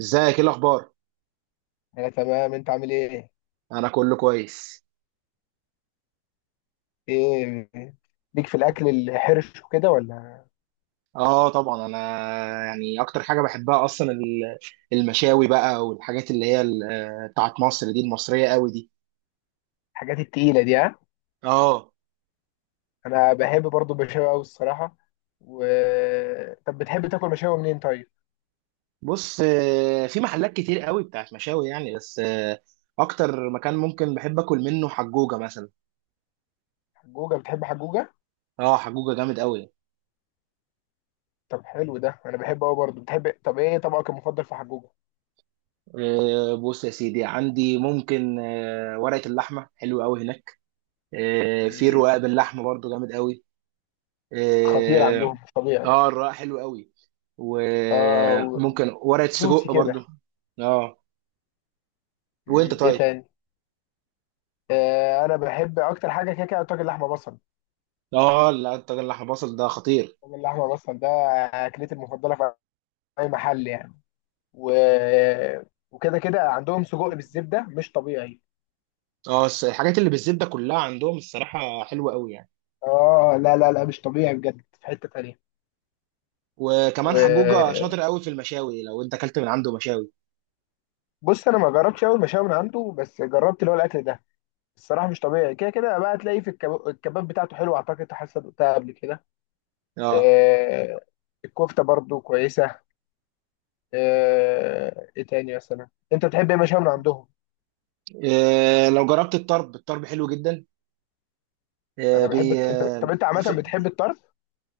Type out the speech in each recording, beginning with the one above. ازيك، ايه الاخبار؟ انا تمام، انت عامل ايه؟ انا كله كويس. ايه؟ ليك في الاكل الحرش وكده ولا؟ اه، طبعا، انا يعني اكتر حاجه بحبها اصلا المشاوي بقى، والحاجات اللي هي بتاعت مصر دي، المصريه قوي دي. الحاجات التقيله دي، ها؟ اه، انا بحب برضو المشاوي قوي الصراحه. و طب بتحب تاكل مشاوي منين طيب؟ بص، في محلات كتير قوي بتاعت مشاوي يعني، بس اكتر مكان ممكن بحب اكل منه حجوجه مثلا. حجوجه؟ بتحب حجوجه؟ اه، حجوجه جامد قوي. طب حلو، ده انا بحبه قوي برضو. بتحب؟ طب ايه طبقك المفضل في حجوجه؟ بص يا سيدي، عندي ممكن ورقه اللحمه حلو قوي هناك. في مم. الرقاق باللحمه برضو جامد قوي. خطير آه، عندهم، مش طبيعي. اه، الرقاق حلو قوي، اه، وممكن ورقة جوسي سجق كده. برضو. اه، وانت مم. ايه طيب؟ تاني؟ انا بحب اكتر حاجه كده كده طاجن لحمه بصل. اه، لا، الطاجن اللحمة بصل ده خطير. طاجن لحمه بصل ده اكلتي المفضله في اي محل يعني. و... وكده كده عندهم سجق بالزبده مش طبيعي. اه، الحاجات اللي بالزبدة كلها عندهم الصراحة حلوة قوي يعني. اه، لا لا لا مش طبيعي بجد، في حته تانيه. وكمان حجوجة وبص، شاطر قوي في المشاوي لو انت اكلت من عنده مشاوي. انا ما جربتش اول مشاوي من عنده، بس جربت اللي هو الاكل ده. الصراحه مش طبيعي، كده كده بقى تلاقيه في الكباب بتاعته حلو، اعتقد حاسه دقتها قبل كده. اه. آه الكفته برضو كويسه. ايه تاني مثلا، انت بتحب ايه مشاوي من عندهم؟ لو جربت الطرب، الطرب حلو جدا. إيه، بي طب انت عامه بتحب الطرف؟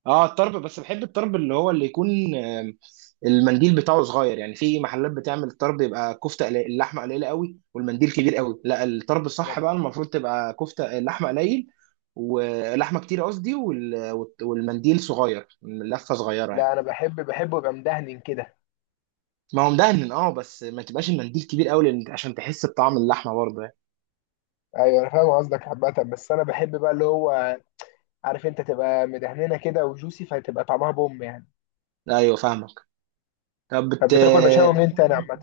اه، الطرب، بس بحب الطرب اللي هو اللي يكون المنديل بتاعه صغير يعني. في محلات بتعمل الطرب يبقى كفته قليل، اللحمه قليله قوي والمنديل كبير قوي. لا، الطرب الصح انا بقى المفروض تبقى كفته اللحمه قليل ولحمه كتير قصدي، والمنديل صغير، اللفه صغيره يعني. لا انا بحبه يبقى مدهن كده. ما هو مدهن اه، بس ما تبقاش المنديل كبير قوي، لان عشان تحس بطعم اللحمه برضه يعني. ايوه انا فاهم قصدك عامة، بس انا بحب بقى اللي هو، عارف انت، تبقى مدهننه كده وجوسي، فتبقى طعمها بوم يعني. ايوه فاهمك. طب بت... طب بتاكل مشاوي منين تاني عامة؟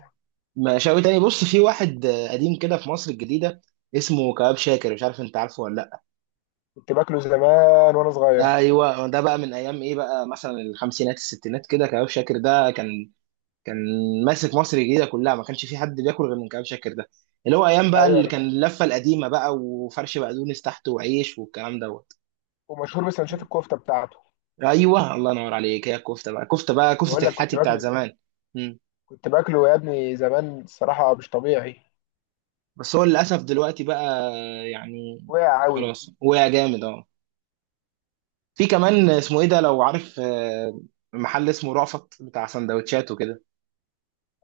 مشاوي تاني، بص، في واحد قديم كده في مصر الجديده، اسمه كباب شاكر، مش عارف انت عارفه ولا. كنت باكله زمان وانا ده صغير. ايوه، ده بقى من ايام ايه بقى، مثلا الخمسينات الستينات كده. كباب شاكر ده كان ماسك مصر الجديده كلها، ما كانش في حد بياكل غير من كباب شاكر ده. اللي هو ايام بقى ايوه اللي انا. كان اللفه القديمه بقى، وفرش بقدونس تحته وعيش والكلام دوت. ومشهور بسندوتشات الكفتة بتاعته. ايوه الله ينور عليك، هي الكفته بقى، انا كفته بقول لك كنت الحاتي بتاعت باكله. زمان. مم. كنت باكله يا ابني زمان، الصراحة مش طبيعي. بس هو للاسف دلوقتي بقى، يعني، وقع قوي. خلاص، وقع جامد اه. في كمان اسمه ايه ده لو عارف، محل اسمه رأفت بتاع سندوتشات وكده.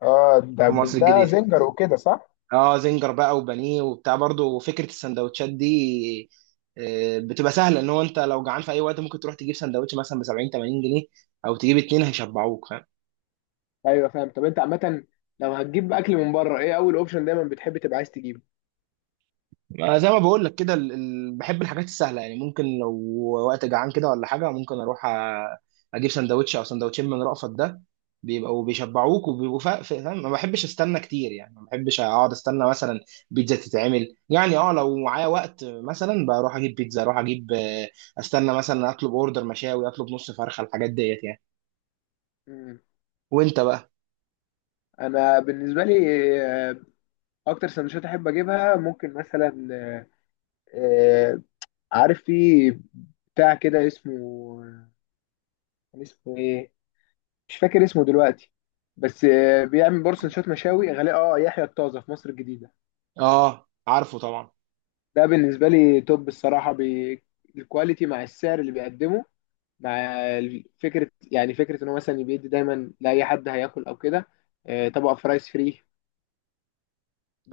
اه، في ده بس مصر ده الجديده. زنجر وكده، صح؟ اه، زنجر بقى وبانيه وبتاع برضه. فكره السندوتشات دي بتبقى سهله، ان هو انت لو جعان في اي وقت ممكن تروح تجيب سندوتش مثلا ب 70 80 جنيه، او تجيب اتنين هيشبعوك. ايوه فاهم. طب انت عامة، لو هتجيب اكل من بره ايه اول اوبشن دايما بتحب تبقى عايز تجيبه؟ ما زي ما بقول لك كده، بحب الحاجات السهله يعني. ممكن لو وقت جعان كده ولا حاجه، ممكن اروح اجيب سندوتش او سندوتشين من رأفت ده. بيبقوا بيشبعوك، وبيبقوا فاهم. ما بحبش استنى كتير يعني، ما بحبش اقعد استنى مثلا بيتزا تتعمل يعني. اه، لو معايا وقت مثلا بروح اجيب بيتزا، اروح اجيب استنى، مثلا اطلب اوردر مشاوي، اطلب نص فرخه، الحاجات ديت يعني. مم. وانت بقى؟ انا بالنسبه لي اكتر سندوتشات احب اجيبها ممكن مثلا، آه، عارف، في بتاع كده اسمه، كان اسمه ايه، مش فاكر اسمه دلوقتي، بس بيعمل برضه سندوتشات مشاوي غالي. اه، يحيى الطازه في مصر الجديدة. اه، عارفه طبعا. ده بالنسبة لي توب الصراحة. الكواليتي مع السعر اللي بيقدمه، مع فكرة يعني، فكرة ان هو مثلا بيدي دايما لأي حد هياكل او كده طبق فرايز فري.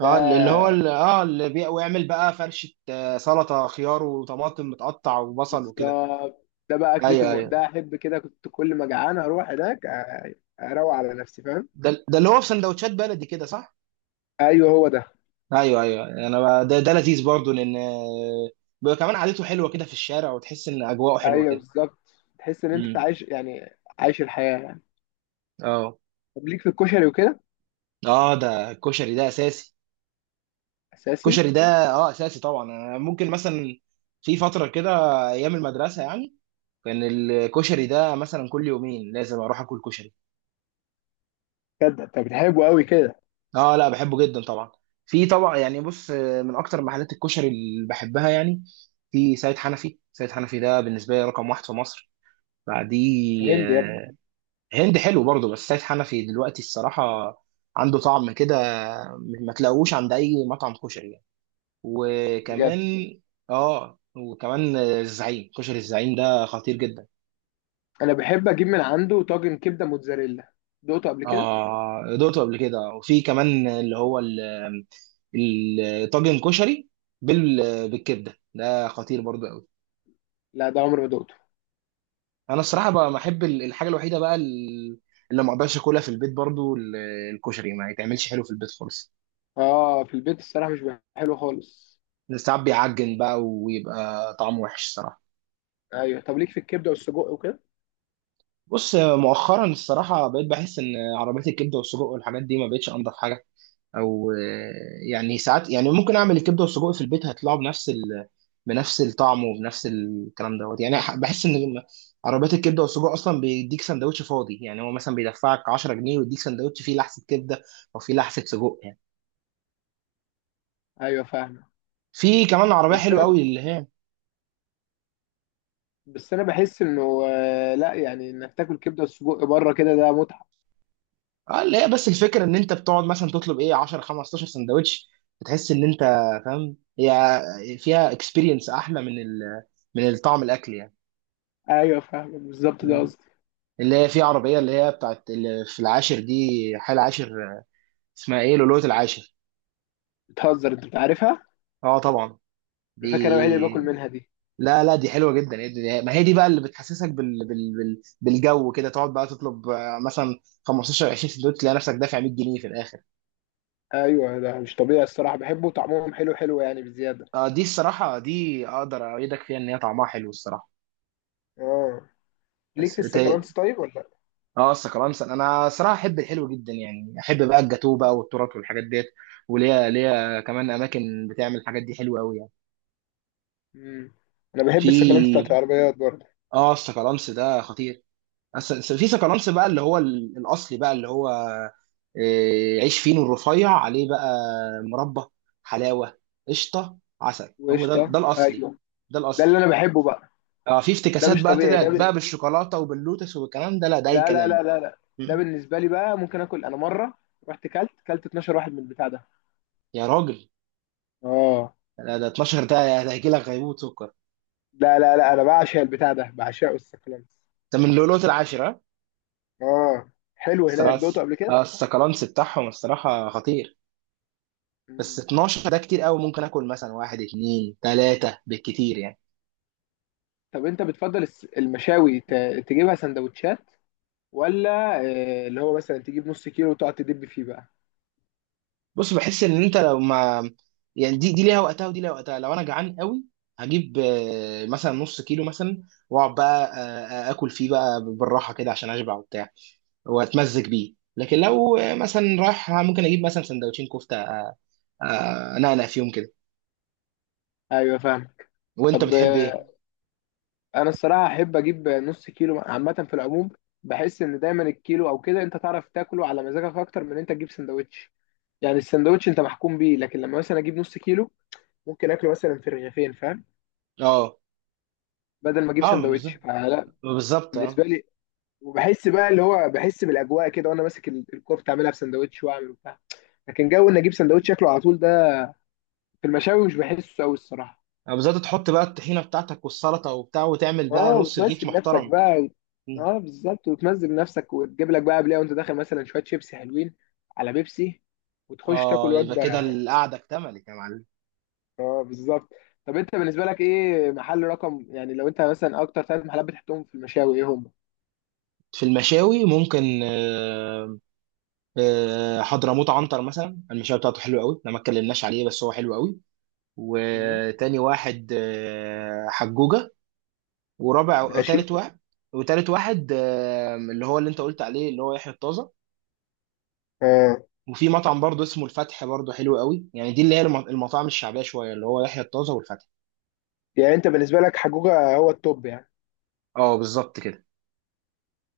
اه، اللي هو اللي اه، ويعمل بقى فرشة سلطة خيار وطماطم متقطع وبصل وكده. بالظبط، ده بقى اكلتي ايوه ايوه، ده احب كده، كنت كل ما جعان اروح هناك اروق على نفسي، فاهم؟ ده اللي هو في سندوتشات بلدي كده، صح؟ ايوه هو ده. ايوه ايوه، انا بقى ده لذيذ برضو لان بيبقى كمان قعدته حلوة كده في الشارع، وتحس ان اجواءه حلوة ايوه كده. بالظبط، تحس ان انت امم. عايش يعني، عايش الحياه يعني. اه. طب ليك في الكشري وكده؟ اه، ده الكشري ده اساسي. اساسي. الكشري ده، اه، اساسي طبعا. أنا ممكن مثلا في فترة كده، ايام المدرسة يعني، كان الكشري ده مثلا كل يومين لازم اروح اكل كشري. بجد انت بتحبه قوي كده؟ اه، لا، بحبه جدا طبعا. في طبعا يعني، بص من اكتر محلات الكشري اللي بحبها يعني، في سيد حنفي. سيد حنفي ده بالنسبه لي رقم واحد في مصر. بعديه هند يا ابني. هند، حلو برضه، بس سيد حنفي دلوقتي الصراحه عنده طعم كده ما تلاقوش عند اي مطعم كشري يعني. بجد. وكمان، اه، وكمان الزعيم، كشري الزعيم ده خطير جدا. انا بحب اجيب من عنده طاجن كبده موتزاريلا، دقته قبل كده؟ اه، دوقته قبل كده. وفي كمان اللي هو الطاجن كشري بالكبده ده خطير برضو قوي. لا، ده عمري ما دقته. انا الصراحه بقى بحب الحاجه الوحيده بقى اللي ما اقدرش اكلها في البيت برضو الكشري، ما يتعملش حلو في البيت خالص. اه، في البيت الصراحه مش بيبقى حلو خالص. ساعات بيعجن بقى ويبقى طعمه وحش الصراحه. ايوه، طب ليك في الكبده والسجق وكده؟ بص، مؤخرا الصراحه بقيت بحس ان عربيات الكبده والسجق والحاجات دي ما بقتش انضف حاجه، او يعني، ساعات يعني، ممكن اعمل الكبده والسجق في البيت هيطلعوا بنفس بنفس الطعم وبنفس الكلام دوت يعني. بحس ان لما عربيات الكبده والسجق اصلا بيديك سندوتش فاضي يعني، هو مثلا بيدفعك 10 جنيه ويديك سندوتش فيه لحسه كبده او فيه لحسه سجق يعني. ايوه فاهمه. في كمان عربيه بس حلوه انا قوي اللي هي، بس انا بحس انه، لا يعني، انك تاكل كبده وسجق بره كده ده متعه. اه، اللي هي بس الفكره ان انت بتقعد مثلا تطلب ايه 10 15 سندوتش، بتحس ان انت فاهم، هي فيها اكسبيرينس احلى من من الطعم الاكل ايوه فاهمك، بالظبط ده يعني. قصدي. اللي هي في عربية اللي هي بتاعت اللي في العاشر دي، حي العاشر، اسمها ايه، لؤلؤة العاشر. بتهزر، انت بتعرفها. اه طبعا. دي، انا فاكر انا الوحيد اللي باكل منها دي. لا لا، دي حلوة جدا. ما هي دي بقى اللي بتحسسك بالجو كده، تقعد بقى تطلب مثلا 15 20 سندوتش، تلاقي نفسك دافع 100 جنيه في الاخر. ايوه، ده مش طبيعي الصراحه، بحبه وطعمهم حلو حلو يعني بزياده. اه، دي الصراحة دي اقدر اؤيدك فيها، ان هي طعمها حلو الصراحة. اه. ليك بس في ت- السكالانس طيب ولا لا؟ اه، السكرانسل، انا صراحة احب الحلو جدا يعني، احب بقى الجاتوه بقى والتورت والحاجات ديت. وليا ليا كمان اماكن بتعمل الحاجات دي حلوة قوي يعني. امم. انا بحب السكالانس بتاعت في، العربيات برضه. اه، السكالانس ده خطير. بس في سكالانس بقى اللي هو الاصلي بقى اللي هو عيش فينو الرفيع عليه بقى، مربى، حلاوه، قشطه، عسل، هو ده، وقشطه، ده الاصلي. ايوه. ده ده الاصلي. اللي انا بحبه بقى. اه، في ده افتكاسات مش بقى طبيعي طلعت ده بقى بالشوكولاته وباللوتس والكلام ده، لا، ده اي لا لا كلام لا بقى. لا لا، ده م. بالنسبه لي بقى ممكن اكل، انا مره رحت كلت 12 واحد من البتاع ده. يا راجل، اه، لا، ده 12 ده هيجي لك غيبوبه سكر. لا لا لا، انا بعشق البتاع ده، بعشقه السكلانس. ده من لؤلؤه العاشره. اه، حلو هناك، الصراحه، دوقته قبل كده. السكالانس بتاعهم الصراحه خطير. بس مم. 12 ده كتير قوي، ممكن اكل مثلا واحد اتنين تلاته بالكتير يعني. طب انت بتفضل المشاوي تجيبها سندوتشات، ولا اللي هو مثلا تجيب نص كيلو وتقعد تدب فيه بقى؟ بص، بحس ان انت لو ما، يعني دي ليها وقتها، ودي ليها وقتها. لو انا جعان قوي هجيب مثلا نص كيلو مثلا، واقعد بقى اكل فيه بقى بالراحه كده عشان اشبع وبتاع، واتمزج بيه. لكن لو مثلا رايح ممكن اجيب مثلا سندوتشين كفته، انقنق فيهم كده. ايوه فاهمك. وانت طب بتحب ايه؟ انا الصراحه احب اجيب نص كيلو عامه في العموم. بحس ان دايما الكيلو او كده انت تعرف تاكله على مزاجك اكتر من انت تجيب سندوتش. يعني السندوتش انت محكوم بيه، لكن لما مثلا اجيب نص كيلو ممكن اكله مثلا في رغيفين، فاهم؟ اه، بدل ما اجيب اه، سندوتش بالظبط فلا. بالظبط اه. بالنسبه لي، وبحس بقى اللي هو، بحس بالاجواء كده وانا ماسك الكوره بتعملها في سندوتش واعمل وبتاع. لكن جو ان اجيب سندوتش شكله على طول ده في المشاوي مش بحسه قوي الصراحه. بالظبط، تحط بقى الطحينه بتاعتك والسلطه وبتاع، وتعمل اه، بقى نص رغيف وتمزج نفسك محترم. بقى اه بالظبط، وتمزج نفسك وتجيب لك بقى قبلها وانت داخل مثلا شويه شيبسي حلوين على بيبسي وتخش تاكل اه، يبقى وجبه. كده القعده اكتملت يا معلم. اه بالظبط. طب انت بالنسبه لك ايه محل رقم يعني، لو انت مثلا اكتر 3 محلات بتحطهم في المشاوي ايه هم؟ في المشاوي ممكن حضرموت عنتر مثلا، المشاوي بتاعته حلوه قوي، احنا ما اتكلمناش عليه، بس هو حلو قوي. مم. وتاني واحد حجوجه. ورابع ماشي. وتالت واحد وتالت واحد اللي هو اللي انت قلت عليه اللي هو يحيى الطازه. اه وفي مطعم برضه اسمه الفتح، برضه حلو قوي يعني. دي اللي هي المطاعم الشعبيه شويه، اللي هو يحيى الطازه والفتح. يعني انت بالنسبه لك حجوجه هو التوب يعني. اه، بالظبط كده.